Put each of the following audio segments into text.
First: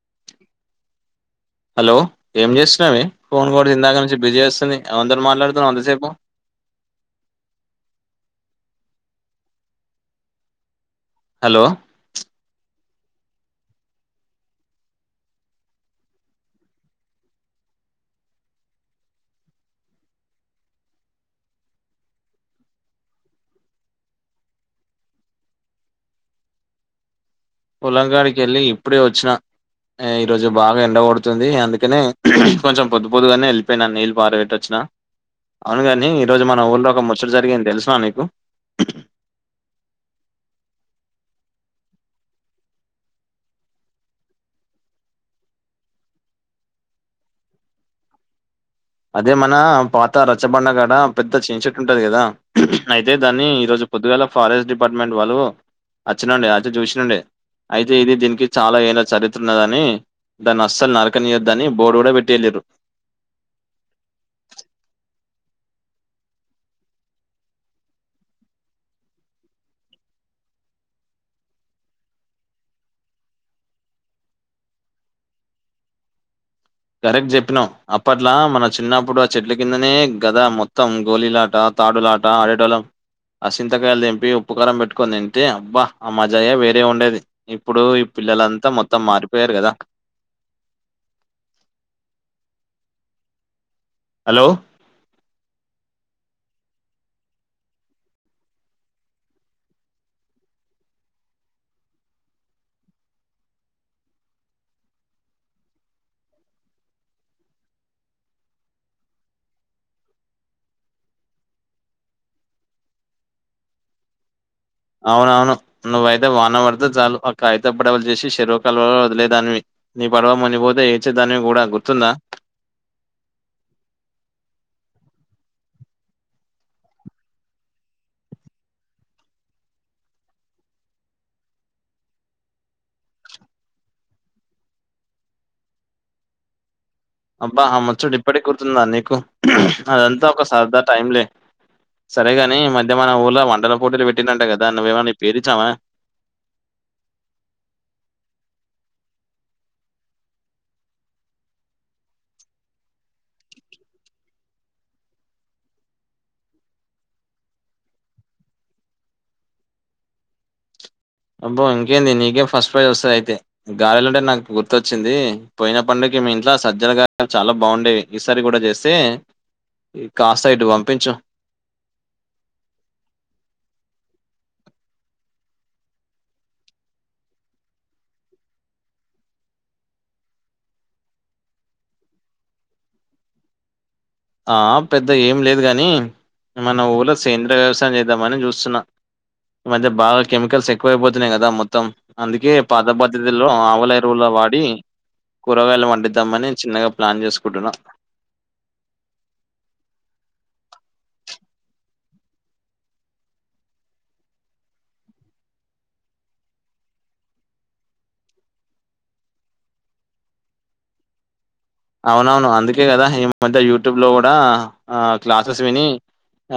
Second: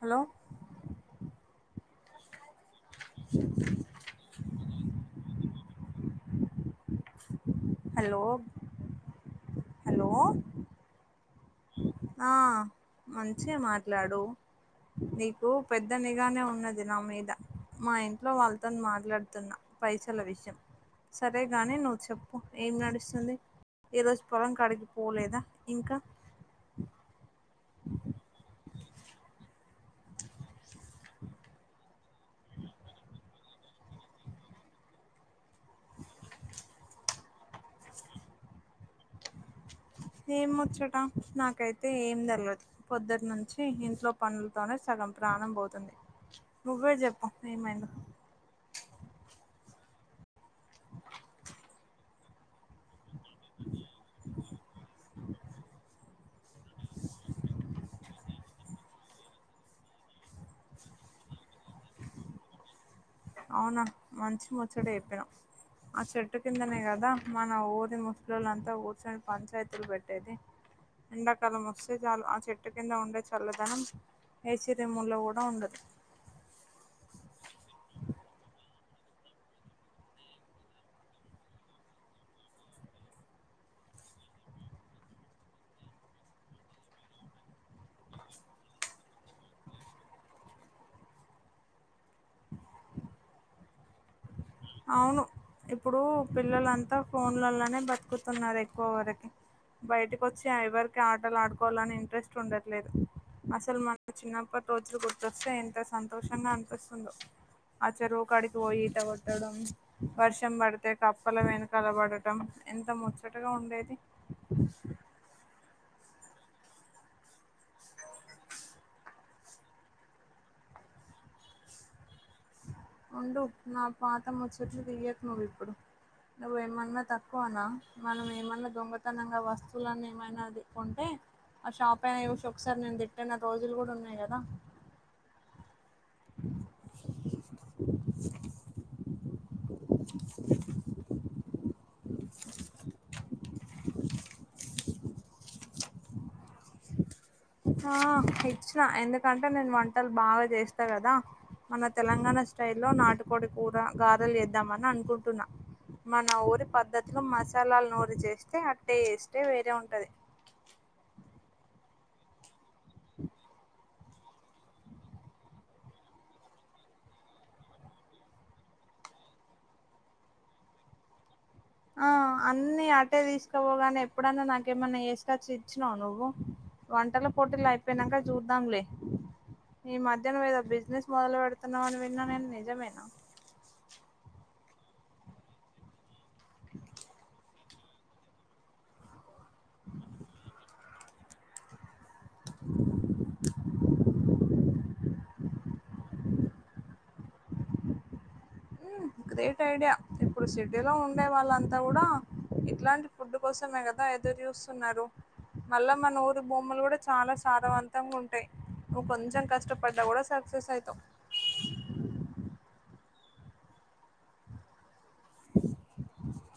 Hello hello ఏం చేస్తున్నావే phone కూడా ఇందాక నుంచి బిజీ వస్తుంది ఎవనితోని మాట్లాడుతున్నావ్ అంతసేపు హలో హలో హలో ఆ మంచిే మాట్లాడు నీకు పెద్ద నిఘానే ఉన్నది నా మీద మా ఇంట్లో వాళ్ళతోని మాట్లాడుతున్నా పైసల విషయం సరేగాని నువ్వు చెప్పు ఏం నడుస్తుంది ఈ రోజు పొలం కాడిగి పోలేదా ఇంక పొలంగాడికి ఎళ్ళి ఇప్పుడే వచ్చిన ఈరోోజు బాగా ఎండగొడుతుంది అందుకనే కొంచెం పొద్దు పొద్దుగానే ఎళ్ళిపోయినా నీళ్ళు పారు పెట్టొచ్చినా అవునుగాని ఈరోోజు మన ఊళ్ళో ఒక ముచ్ చ్చట జరిగింది తెలుసా నీకు ఏం ముచ్చట నాకైతే ఏం తెలవదు పొద్దుటి నుంచి ఇంట్లో పనులతోనే సగం ప్రాణం పోతుంది నువ్వే చెప్పు ఏమైందో అదే మనా పాత రచ్చబండ గడ పెద్ద చిన్చెట్టు ఉంటది కదా అయితే దాన్ని ఈరోోజు పొద్దుగాేల ఫారెస్ట్ డిపార్ట్మెంట్ వాళ్ళు అచ్చినుండె అచ్చి చూసినుండే అయితే ఇది దీనికి చాలా ఏల్లా చరి త్రున్నదని దాన్ని అస్సలు నరకనియద్దు అని బోర్డు కూడా పెట్టి ఎల్లిర్రు అవునా మంచి ముచ్చట చెప్పినా ఆ చెట్టు కిందనే కదా మన ఊరి ముసలోళ్లంతా కూర్చొని పంచాయతీలు పెట్టేది ఎండాకాలం వస్తే చాలు ఆ చెట్టు కింద ఉండే చల్లదనం ఏసి రూముల్లో కూడా ఉండదు కరెక్ట్ చెప్పినావ్ అప్పట్లా మన చిన్నప్పుడు ఆ చెట్ల కిందనే గద మొత్తం గోలీలాట తాడులాట ఆడేటోలం ఆసింతకాయలు దెంపి ఉప్పుకారం పెట్టుకొని దింటే అబ్బ ఆ మాజాయే వేరే ఉండేది ఇప్పుడు ఈ పిల్లలంతా మొత్తం మారిపోయారు కదా హలో అవును ఇప్పుడు పిల్లలంతా ఫోన్లలోనే బతుకుతున్నారు ఎక్కువ వరకి బయటకొచ్చి ఐవరికి ఆటలు ఆడుకోవాలని ఇంట్రెస్ట్ ఉండట్లేదు అసలు మన చిన్నప్పట్రోజులు గుర్తొస్తే ఎంత సంతోషంగా అనిపిస్తుందో ఆ చెరువు కాడికి పోయి ఈత కొట్ ట్టడం వర్షం పడితే కప్పల వెనకాల పడటం ఎంత ముచ్చటగా ఉండేది అవునవును నువ్వయితే వాన పడితే చాలు అ కాయితపడవులు చేషి షెరువు కాల వదిలేదు దానివి నీ పడవ మునిగిపోతే ఏచే దానివి కూడా గుర్తుందా ఉండు నా పాత ముచ్చట్లు దియకు నువ్వు ఇప్పుడు నువ్వ ఏమన్నా తక్కువనా మనం ఏమన్నా దొంగతనంగా వస్తువులన్న ఏమైనా అది కొంటే ఆ షాప్ ఆయనా చూషి ఒకసారి నిను తిట్టిన రోజులు కూడా ఉన్నాయి కదా అ అబ్బా ఆ ముచ్చడ ఇప్పటి గుర్తుందా నీకు అదంతా ఒక సరదా టైంలే సరేగాని ఈ మధ్య మన ఊల వంటల పోటీలు పెట్టినంట కదా నువ్వేవా నీపేరిచ్చావా ఆ ఇచ్చిన ఎందుకంటే నేను వంటలు బాగా చేస్తా కదా మన తెలంగాణ స్టైల్లో నాటుకోడి కూర గారెలు చేద్దామని అనుకుంటున్నా మన ఊరి పద్ధతిలో మసాలాలు నూరి చేస్తే ఆ టేస్టే వేరే ఉంటది అబ్బో ఇంకేంది నీకే ఫస్ట్ ప్రైజ్ వస్తది అయితే గారెలోంటే నాకు గుర్తొచ్చింది పోయిన పండకి మీ ఇంట్లో సజ్జలు గారెలు చాలా బాగుండేవి ఈసారి కూడా చేస్తే కాస్త ఇటు పంపించు ఆ అన్ని అటే తీసుకపో గానీ ఎప్పుడన్నా నాకేమన్నా చేసుకచ్చి ఇచ్చినావ నువ్వు వంటల పోటీలు అయిపోయినాక చూదాంలే ఈ మధ్యన ఏదో బిజినెస్ మొదలు పెడుతున్నావు అని విన్నా నేను నిజమేన ఆ పెద్ద ఏం లేదు కానీ మన ఊళ్ళో సేంద్రీయ వ్యవసాయం చేద్దామని చూస్తున్న ఈ మధ్య బాగ కెమికల్స్ ఎక్కువైపోతున్నాయి కదా మొత్తం అందుకే పాత పద్ధతుల్లో ఆవుల ఎరువులు వాడి కూరగాయలు [unintelligible] ద్దామని చిన్నగా ప్లాన్ చేసుకుంటున్న ఉమ్ గ్రేట్ ఐడియా ఇప్పుడు సిటీలో ఉండే వాళ్ళంత కూడ ఇట్లాంటి ఫుడ్ కోసమే కదా ఎదురు చూస్తున్నారు మళ్ళా మనూరు భూములు కూడ చాల సారవంతంగ ఉంటాయ్ నువ్ కొంచెం కష్టపడ్డ కూడ సక్సెస్ అయితావు అవునవును అందుకే కదా ఈ మధ్య యూట్యూబ్ లో కూడ ఆ క్లాసెస్ విని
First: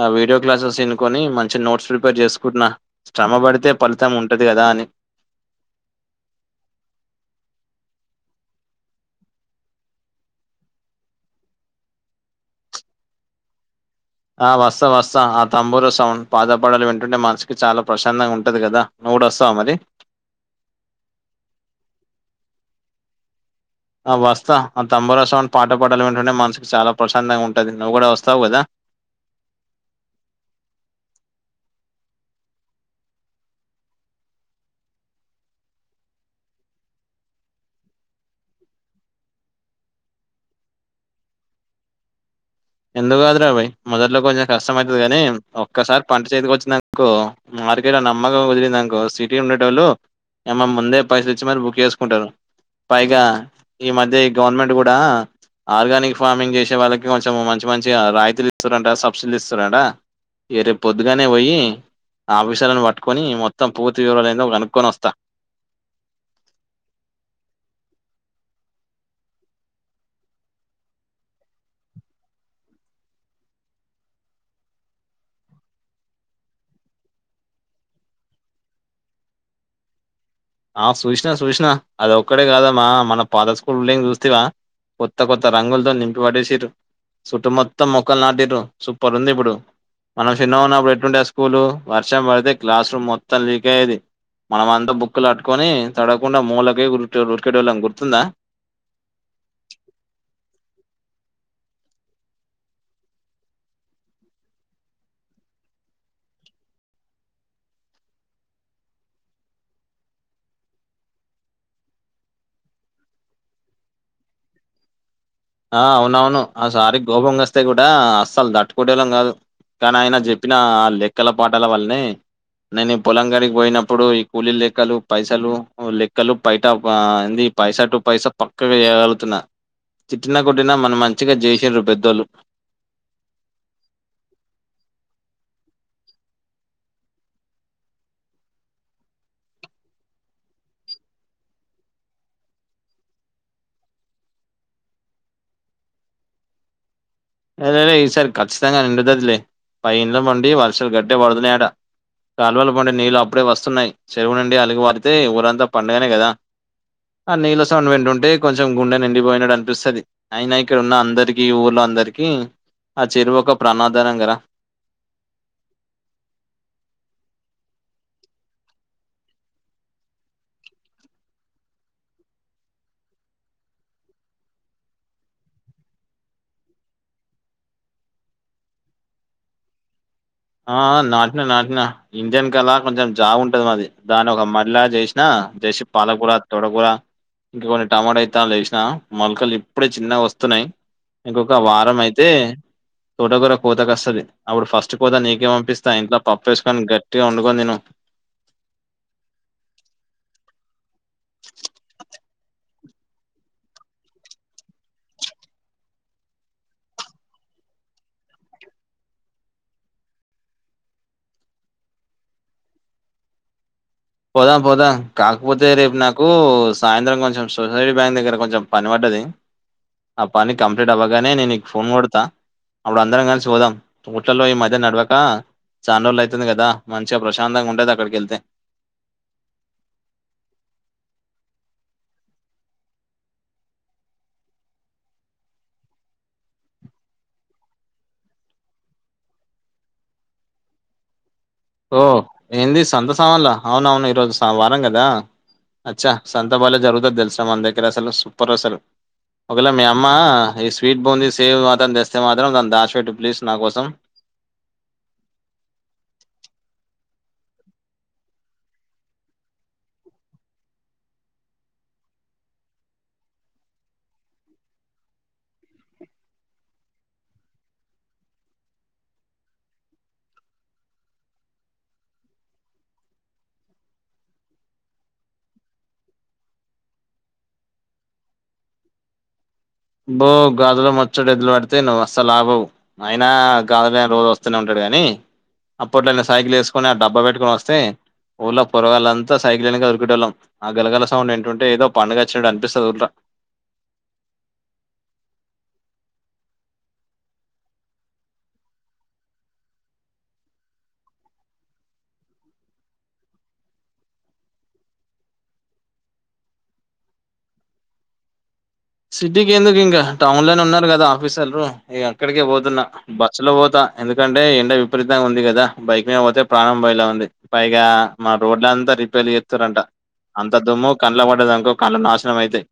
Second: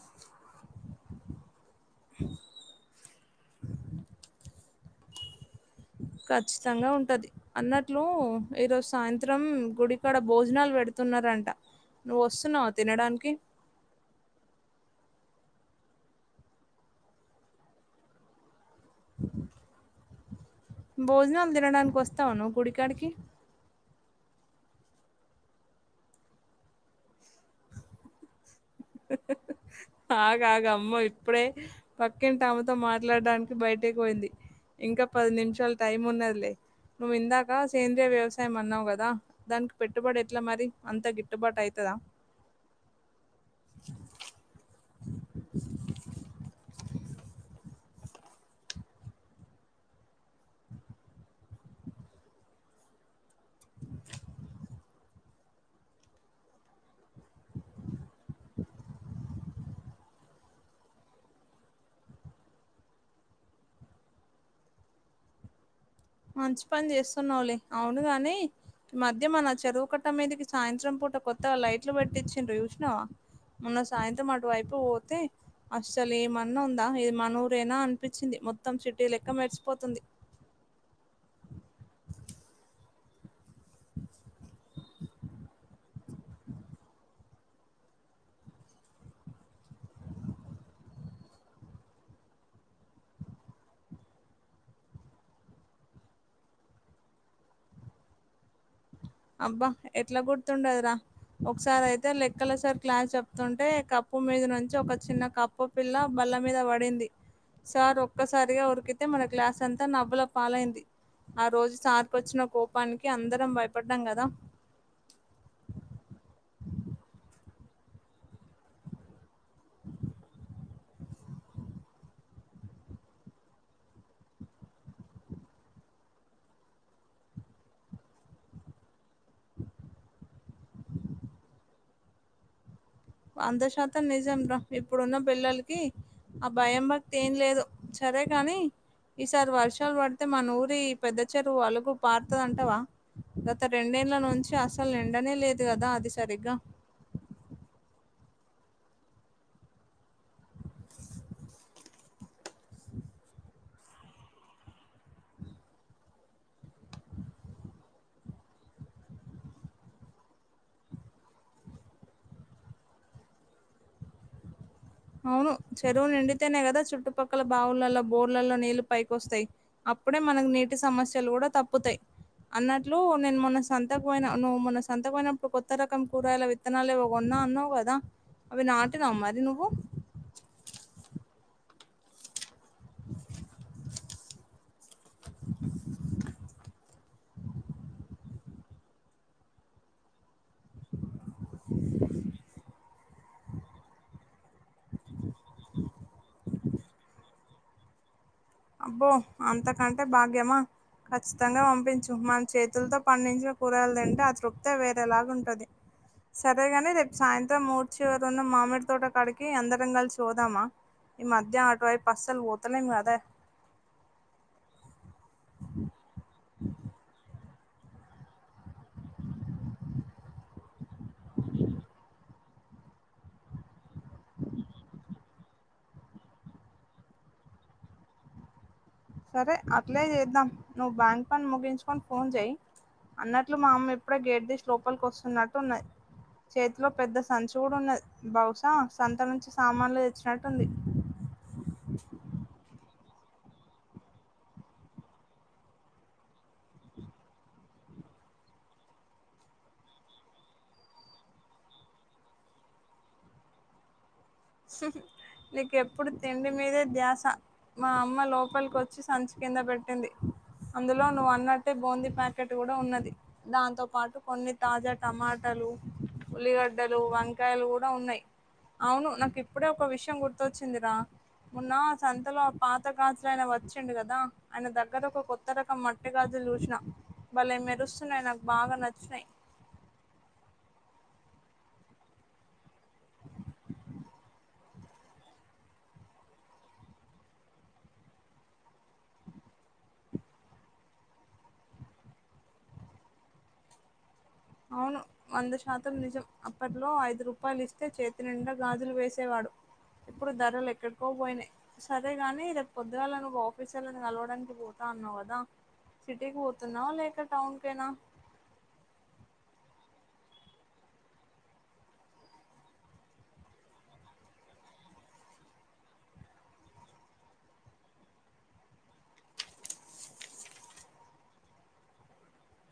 ఆ వీడియో క్లాసెస్ వినుకొని మం మంచి నోట్స్ ప్రిపేర్ చేసుకుంటున శ్రమ పడితే ఫలితం ఉంటది కదా అని ఖచ్చితంగ ఉంటది అన్నట్లు ఈరోజు సాయంత్రం గుడికాడ భోజనాలు పెడుతున్నారంట నువ్వు వస్తున్నావ తినడానికి ఆ వస్తా వస్తా ఆ తంబూరు సౌండ్ పాద పాటలు వింటుంటే మనసుకి చాలా ప్రశాంతంగా ఉంటుంది కదా నువ్ కూడ వస్తావ మరి భోజనాలు తినడానికి వస్తావ నువ్వు గుడికాడికి ఆ వస్తా ఆ తంబూరాసౌండ్ పాత పాటలు వింటుంటే మనసుకి చాలా ప్రశాంతంగా ఉంటుంది నువ్వు కూడా వస్తావు కదా [unintelligible] అగు అగు అమ్మ ఇప్పుడే పక్కింటి ఆమతో మాట్లాడడానికి బయటకి పోయింది ఇంకా పది నిమిషాలు టైం ఉన్నదిలే నువ్వు ఇందాక సేంద్రీయ వ్యవసాయం అన్నావు కద దానికి పెట్టుబడి ఎట్ల మరి అంత గిట్టుబాటు అయితద ఎందుకు కాదురా బయి మొదట్లో కొంచెం కష్టమయితది కానీ ఒక్కసారి పంట చేతికి వచ్చిందనుకో మార్కెట్లో నమ్మకం కుదిరిందనుకో సిటీ ఉండేటోళ్ళు ఏమ ముందే పైసలు ఇచ్చి మరీ బుక్ చేసుకుంటారు పైగ ఈ మధ్య ఈ గవర్నమెంట్ కూడ ఆర్గానిక్ ఫార్మింగ్ చేసే వాళ్ళకి కొంచెం మం మంచి మంచి రాయితీలు ఇస్తారంట సబ్సిడీలు ఇస్తారట ఈ రేపు పొద్దుగానే పోయి ఆఫీషాలను పట్టుకొని మొత్తం పూర్తి వివరలు ఏదో కనుక్కొని వస్తా మంచి పని చేస్తున్నావ్లే అవును గాని మధ్య మన చెరువు కట్ట మీదకి సాయంత్రం పూట కొత్తగా లైట్లు పెట్టిచ్చిండ్రు చూషినవ మొన్న సాయంత్రం అటువైపు పోతే అస్సలు ఏమన్నా ఉందా ఇది మన ఊరేన అనిపించింది మొత్తం సిటీ లెక్క మెరిసిపోతుంది ఆ సూష్ణ సూష్ణ అది ఒక్కడే కాదమ్మా మన పాత స్కూల్ లేని చూస్తేవ కొత్త కొత్త రంగులతో నింపి పడేసిరు చుట్టు మొత్తం మొక్కలు నాటిరు సూపర్ ఉంది ఇప్పుడు మనం చిన్నగున్నప్పుడు ఎట్టుండే స్కూలు వర్షం పడితే క్లాస్ రూమ్ మొత్తం లీక్ అయ్యేది మనం అంత బుక్కులుట్టుకొని తడవకుండా మూలక ఉరికేటోళ్ళం గుర్తుందా అబ్బ ఎట్లా గుర్తుండదుర ఒకసారి అయితే లెక్కల సార్ క్లాస్ చెప్తుంటే కప్పు మీద నుంచి ఒక చిన్న కప్ప పిల్ల బల్ల మీద పడింది సార్ ఒక్కసారిగా ఉరికితే మన క్లాస్ అంత నవ్వుల పాలైంది ఆ రోజు సార్కొచ్చిన కోపానికి అందరం భయపడ్డాం కద ఆ అవునవును ఆసారి గోపంగొస్తే కూడ అస్సలు దట్టుకుట్టేళ్ళం కాదు కానీ ఆయన చెప్పిన ఆ లెక్కల పాటాల వలనే నేను ఈ పొలం కాడికి పోయినప్పుడు ఈ కూలీల లెక్కలు పైసలు లెక్కలు బైట వా ఏంది పైసా టు పైసా పక్కగా వేయగలుతున్నా తిట్టిన కొట్టిన మన మంచికి చేసిన్రు పెద్దోళ్ళు వంద శాతం నిజం రా ఇప్పుడున్న పిల్లలకి ఆ భయం భక్తి ఏం లేదు సరే గాని ఈసారి వర్షాలు పడితే మనూరి ఈ పెద్ద చెరువు అలుగు పారతదంటావా గత రెండేళ్ళ నుంచి అసలు నిండనే లేదు కదా అది సరిగ్గా ఏయ్ ఈ సారి ఖచ్చితంగా నిండుతదిలే పై ఇండ్లు పండి వర్షాలు గట్టిగా పడుతున్నాయి అట కాలువలు పండే నీళ్ళలు అప్పుడే వస్తున్నాయి చెరువు నుండి అలుగు పారితే ఊరంతా పండేనే కదా ఆ నీళ్ళ సౌండ్ వింటుంటే కొంచెం గుండె నిండిపోయినటు అనిపిస్తది ఆయిన ఇక్కడ ఉన్న అందరికి ఊర్లో అందరికి ఆ చెరువు ఒక ప్రణాదానం గదా అవును చెరువు నిండితేనే కదా చుట్టుపక్కల బావులలో బోర్లలో నీళ్లు పైకొస్తాయి అప్పుడే మనకు నీటి సమస్యలు కూడా తప్పుతాయి అన్నట్లు నేను మొన్న సంతకు పోయిన నువ్వు సంతకు పోయినప్పుడు కొత్త రకం కూరగాయలవి విత్తనాలు ఏవో కొన్నా అన్నావు కదా అవి నాటినావ మరి నువ్వు ఆ నాటినా నాటినా ఇండియన్ కదా కొంచెం జాగుంటది మాది దాన్ని ఒక మళ్ళ చేసినా చేసి పాలకూర తొటకూర ఇగ కొన్ని టమాటా విత్తనాలు ఏసినా మొలకలి ఇప్పుడే చిన్నగ వస్తున్నాయి ఇంకొక వారం అయితే తోట కూర కోత కస్తది అప్పుడు ఫస్ట్ కోత నీకే పంపిస్తా ఇంట్ల పప్పేసుకో కానీ గట్టిగా వండుకోని తిను అబ్బో అంతకంటే భాగ్యమా ఖచ్చితంగా పంపించు మన చేతులతో పండించిన కూరగాయలు తింటే ఆ తృప్తే వేరే లాగా ఉంటది సరేగాని రేపు సాయంత్రం ఊరి చివర ఉన్న మామిడి తోట కాడికి అందరం కలిసి పొదామా ఈ మధ్య ఆటు అస్సలు పోతలేం కదా పోదాం పోదాం కాకపోతే రేపు నాకు సాయంత్రం కొంచం సొసైటీ బ్యాంక్ దగ్గర కొంచెం పని పడ్డది ఆ పని కంప్లీట్ అవ్వగానే నేను నికు ఫోన్ కొడతా అప్పుడు అందరం కలిసి పొదాం ఊట్లల్లో ఈ మధ్య నడవక చానా రోజుల్లు అయితుంది గదా మంచిగా ప్రశాంతగా ఉండేది అక్కడికి వెళ్తే సరే అట్లే చేద్దాం నువ్వు బ్యాంక్ పని ముగించుకొని ఫోన్ చెయ్ అన్నట్లు మా అమ్మ ఇప్పుడే గేట్ దీసి లోపలికి వస్తున్నట్టు ఉన్నది చేతిలో పెద్ద సంచి కూడా ఉన్నది బహుశా సంత నుంచి సామాన్లు తెచ్చినట్టుంది ఓ ఏంది సంత సామాన్ల అవునవును ఈరోజు సోమవారం కదా అచ్చా సంత బలే జరుగుతది తెలుసా మన దగ్గర అసలు సూపర్ అసలు ఒక వేల మీ అమ్మ ఈ స్వీట్ బూంది సేవ్ మాత్రం తెస్తే మాత్రం దాన్ని దాచిబెట్టు ప్లీజ్ నా కోసం నీకెప్పుడు తిండి మీదే ధ్యాస మా అమ్మ లోపలికి వచ్చి సంచి కింద పెట్టింది అందులో నువ్వు అన్నట్టే బూందీ ప్యాకెట్ కూడా ఉన్నది దాంతో పాటు కొన్ని తాజా టమాటలు ఉల్లిగడ్డలు వంకాయలు కూడా ఉన్నాయి అవును నాకు ఇప్పుడే ఒక విషయం గుర్తొచ్చిందిరా ఉన్న సంతలో పాత గాజులాయన వచ్చిండు కదా ఆయన దగ్గర ఒక కొత్త రకం మట్టి గాజులు చూసిన బలే మెరుస్తున్నాయి నాకు బాగా నచ్చినాయి బో గాజులో మోచ్చడి ఎద్దులు పడితే నువ్వు అసలు అభవు అయినా గాజులు అయన రోజు వస్తునే ఉం డు గాని అప్పట్లో అయన సైకిల్ వేసుకొని ఆ డబ్బా పెట్టుకొని వస్తే. ఊళ్ళ పొరగలంతా సైకిల్ వెనుక ఉరికెటోళ్ళం ఆ గలగల సౌండ్ ఇంటుంటే ఏదో పడుగ వచ్చినట్టు అనిపిస్తుంది ఊర్లో. అవును వంద శాతం నిజం అప్పట్లో ఐదు రూపాయలు ఇస్తే చేతి నిండా గాజులు వేసేవాడు. ఇప్పుడు ధరలు ఎక్కడికో పోయినాయి. సరే గాని రేపు పొద్దుగాళ గా ఆఫీస్ లోను కలవడానికి పోతా అన్నావు గదా. సిటీకి పోతున్నా లేక టాౌన్ కెనా. సిటీకి ఎందుకు ఇంకా టౌన్ లోనే ఉన్నారు కదా ఆఫీసలరు ఇ అక్కడికే పోతున్నా. బస్సు లో పోతా ఎందుకంటే ఎండ విపరీతంగా ఉంది కదా బైక్ మీద పోతే ప్రాణం బయలా ఉంది పైగా మా రోడ్లంతా రిపేర్ చేత్తురంట అంత దుమ్ము కళ్లో పడ్డదనుకో కళ్ళు నాశనం అయితాయి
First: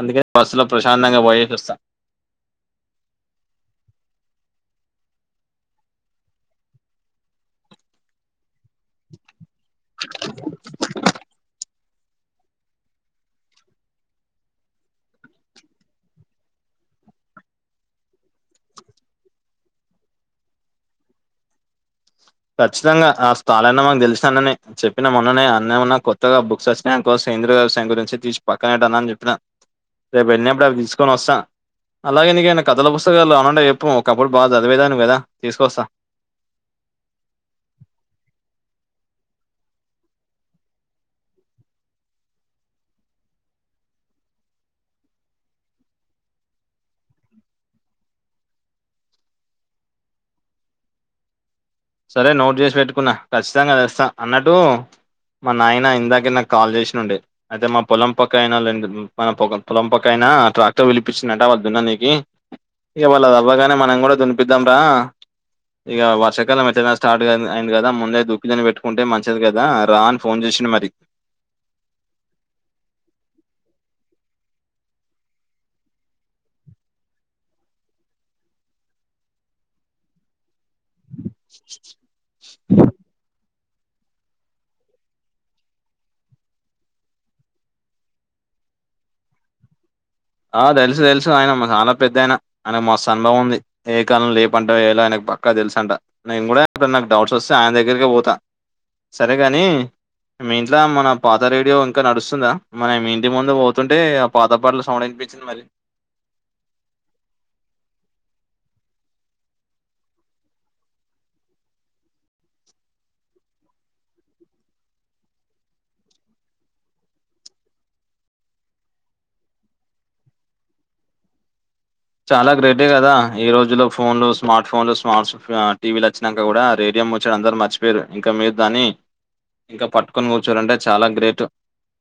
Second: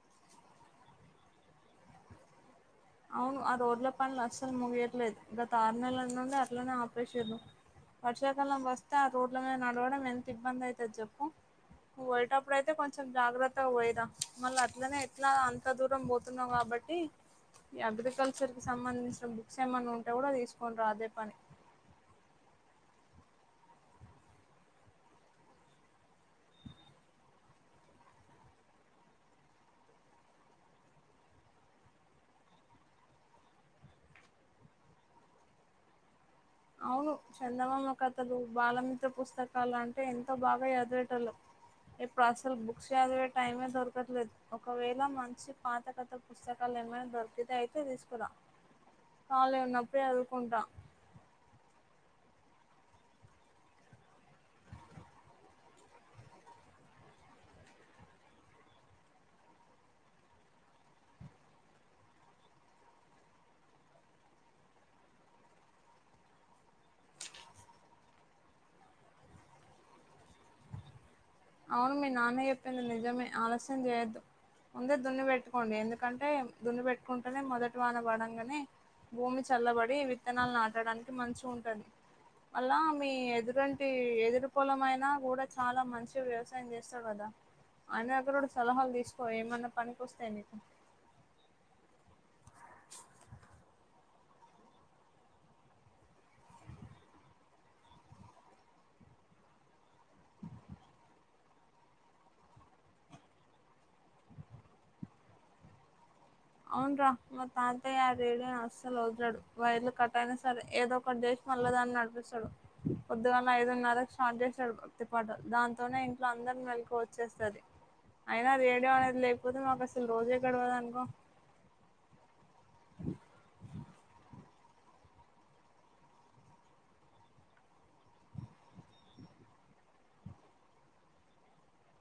అందుకే బస్సులో ప్రశాంతంగా వైయేస్స్తాం. అవును ఆ రోడ్ల పనులు అస్సలు ముగియర్లేదు గత ఆరు నెలందడి అట్లనే ఆపరేష వర్షాకాలం వస్తే ఆ రోడ్ల మీద నడవడం ఎంత ఇబ్బంది అయితది చెప్పు పోయేటప్పుడు అయితే కొంచెం జాగ్రత్తగా పోయదా మళ్ళీ అట్లనే ఎట్లా అంత దూరం పోతు. తున్నా కాబట్టి ఈ అగ్రికల్చర్ కి సంబంధించిన బుక్స్ ఏమైన్నా ఉంటా కూడా తీసుకోని రా అదే పని. ఖచ్చితంగా ఆ స్థాలనా మాకు తెలిసా అన్నానే చెప్పిన మొన్ననే అన్నేమొన్నా కొత్తగా బుక్స్ వచ్చిన కోసం సేంద్రియ వ్యవసాయం గురించి తీచ్చి పక్కననే పెట్ట అని చెప్పాను రేపు వెళ్ళినప్పుడు అవి తీసుకొని వస్తాను అలాగే నీకేై కథల పుస్తకాలు అనంట చెప్పుం ఒకప్పుడు బాగా చదివేదాని కదా తీసుకస్తా అవును చందమామ కథలు బాలమిత్ర పుస్తకాలు అంటే ఎంతో బాగా ఎదివిటెల్లు ఇప్పుడు అసలు బుక్స్ చదివే టైమే దొరకట్లేదు ఒకవేళ మంచి పాత కథ. పుస్తకాలు ఏమైనా దొరికితే అయితే తీసుకురాం ఖళీ ఉన్నప్పుడే చదువుకుంటాం సరే నోట్ చేసి పెట్టుకున్నా ఖచ్చితంగా అది ఇస్తా అన్నాట్టు. మా నాయన ఇందాక నాకు కాల్ చేసినండే. అయితే మా పొలం పక్క అయినా మన పొ పొలం పక్క అయినా ట్రాక్టర్ పిలిపించిందట్ట వాళ్ళ దున్నా నీనికి ఇ వాళ్ళ అవ్వగానే మనం కూడా దునిపిద్దాం రా ఇగా వర్షాకాలం స్టార్ట్ అంది కదా ముందే దుక్కిిని పెట్టుకుంటే మంచిది గదా రా అని ఫోన్ చేసింది మరి. అవును మీ నాన్న చెప్పింది నిజమే ఆలస్యం చేయొద్దు. ముందే దున్ని పెట్టుకోండి ఎందుకంటే దున్ని పెట్టుకుంటేనే మొదటి వాన పడంగానే భూమి చల్లబడి విత్తనాలు నాటడానికి మంచిగా ఉంటది అళ్లా మీ ఎదురంటి ఎదురు పొలం అయినా కూడా చాలా మంచి. వ్యవసాయం చేస్తాడు గదా ఆయన దగ్గర సలహాలు తీసుకో ఏమన్నా పనికి వస్తాయి నీకు అ తెలుసు తెలుస్. ఆయన చాలా పెద్దయిన ఆనకు మస్తు అనుభవం ఉంది ఏ కాలంలో ఏం పంట వేయాలని ఆయనకు పక్కా తెలుసు అంట నేను కూడా ఇప్పుడు నాకు డౌట్స్ వస్తే ఆయ దగ్గరే పోతాను సరే గాని మీ ఇంట్లో మన పాత రేడియో ఇంకా నడుస్తుందా మన ఇంటి ముందు పో. తుంటే ఆ పాత పాటలు సౌండ్ అనిపించింది మరి. అవున రా మా తాతయ్య ఆ రేడియోని అస్సలు వదాడు వైర్లు కట్ట అయినా సరే ఏదో ఒకటి. మళ్ళా దాన్ని నడిపిస్తాడు పొద్దుగాల ఐదున్నర స్టార్ట్ చేసాడు తప్తి పాట దాంతోనే ఇంట్లో అందరిని వెెళ్కువ వచ్చేస్తుది అయినా అది రేడియో అనేది లేకపోతే మాకు అసలు రోజే గడవద అనుకో చాలా గ్రేటే గదా ఈ రోజు లో ఫోన్లు వ. స్మార్ట్ ఫోన్లు స్మార్ట్ టీవీలు వచ్చాక కూడా రేడియం ముచ్చాడు అందరు మర్చిపోయారు ఇంకా మీరు దాని ఇంకా పట్టుకొని కూర్చోలాంటె చాలా గ్రేట్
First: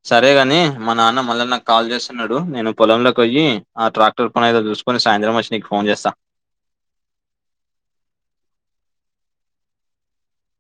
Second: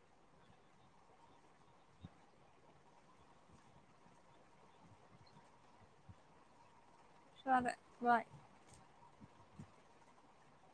సరే గని మా నాన్న మళ్ళా నాకు కాల్ చేస్తున్నడు నేను పొలంలోకి పోయి ఆ ట్రాక్టర్ పనేదో చూస్ కొన్ని సాయంత్రం వచ్చి ఫోన్ చేస్తా సరే బాయ్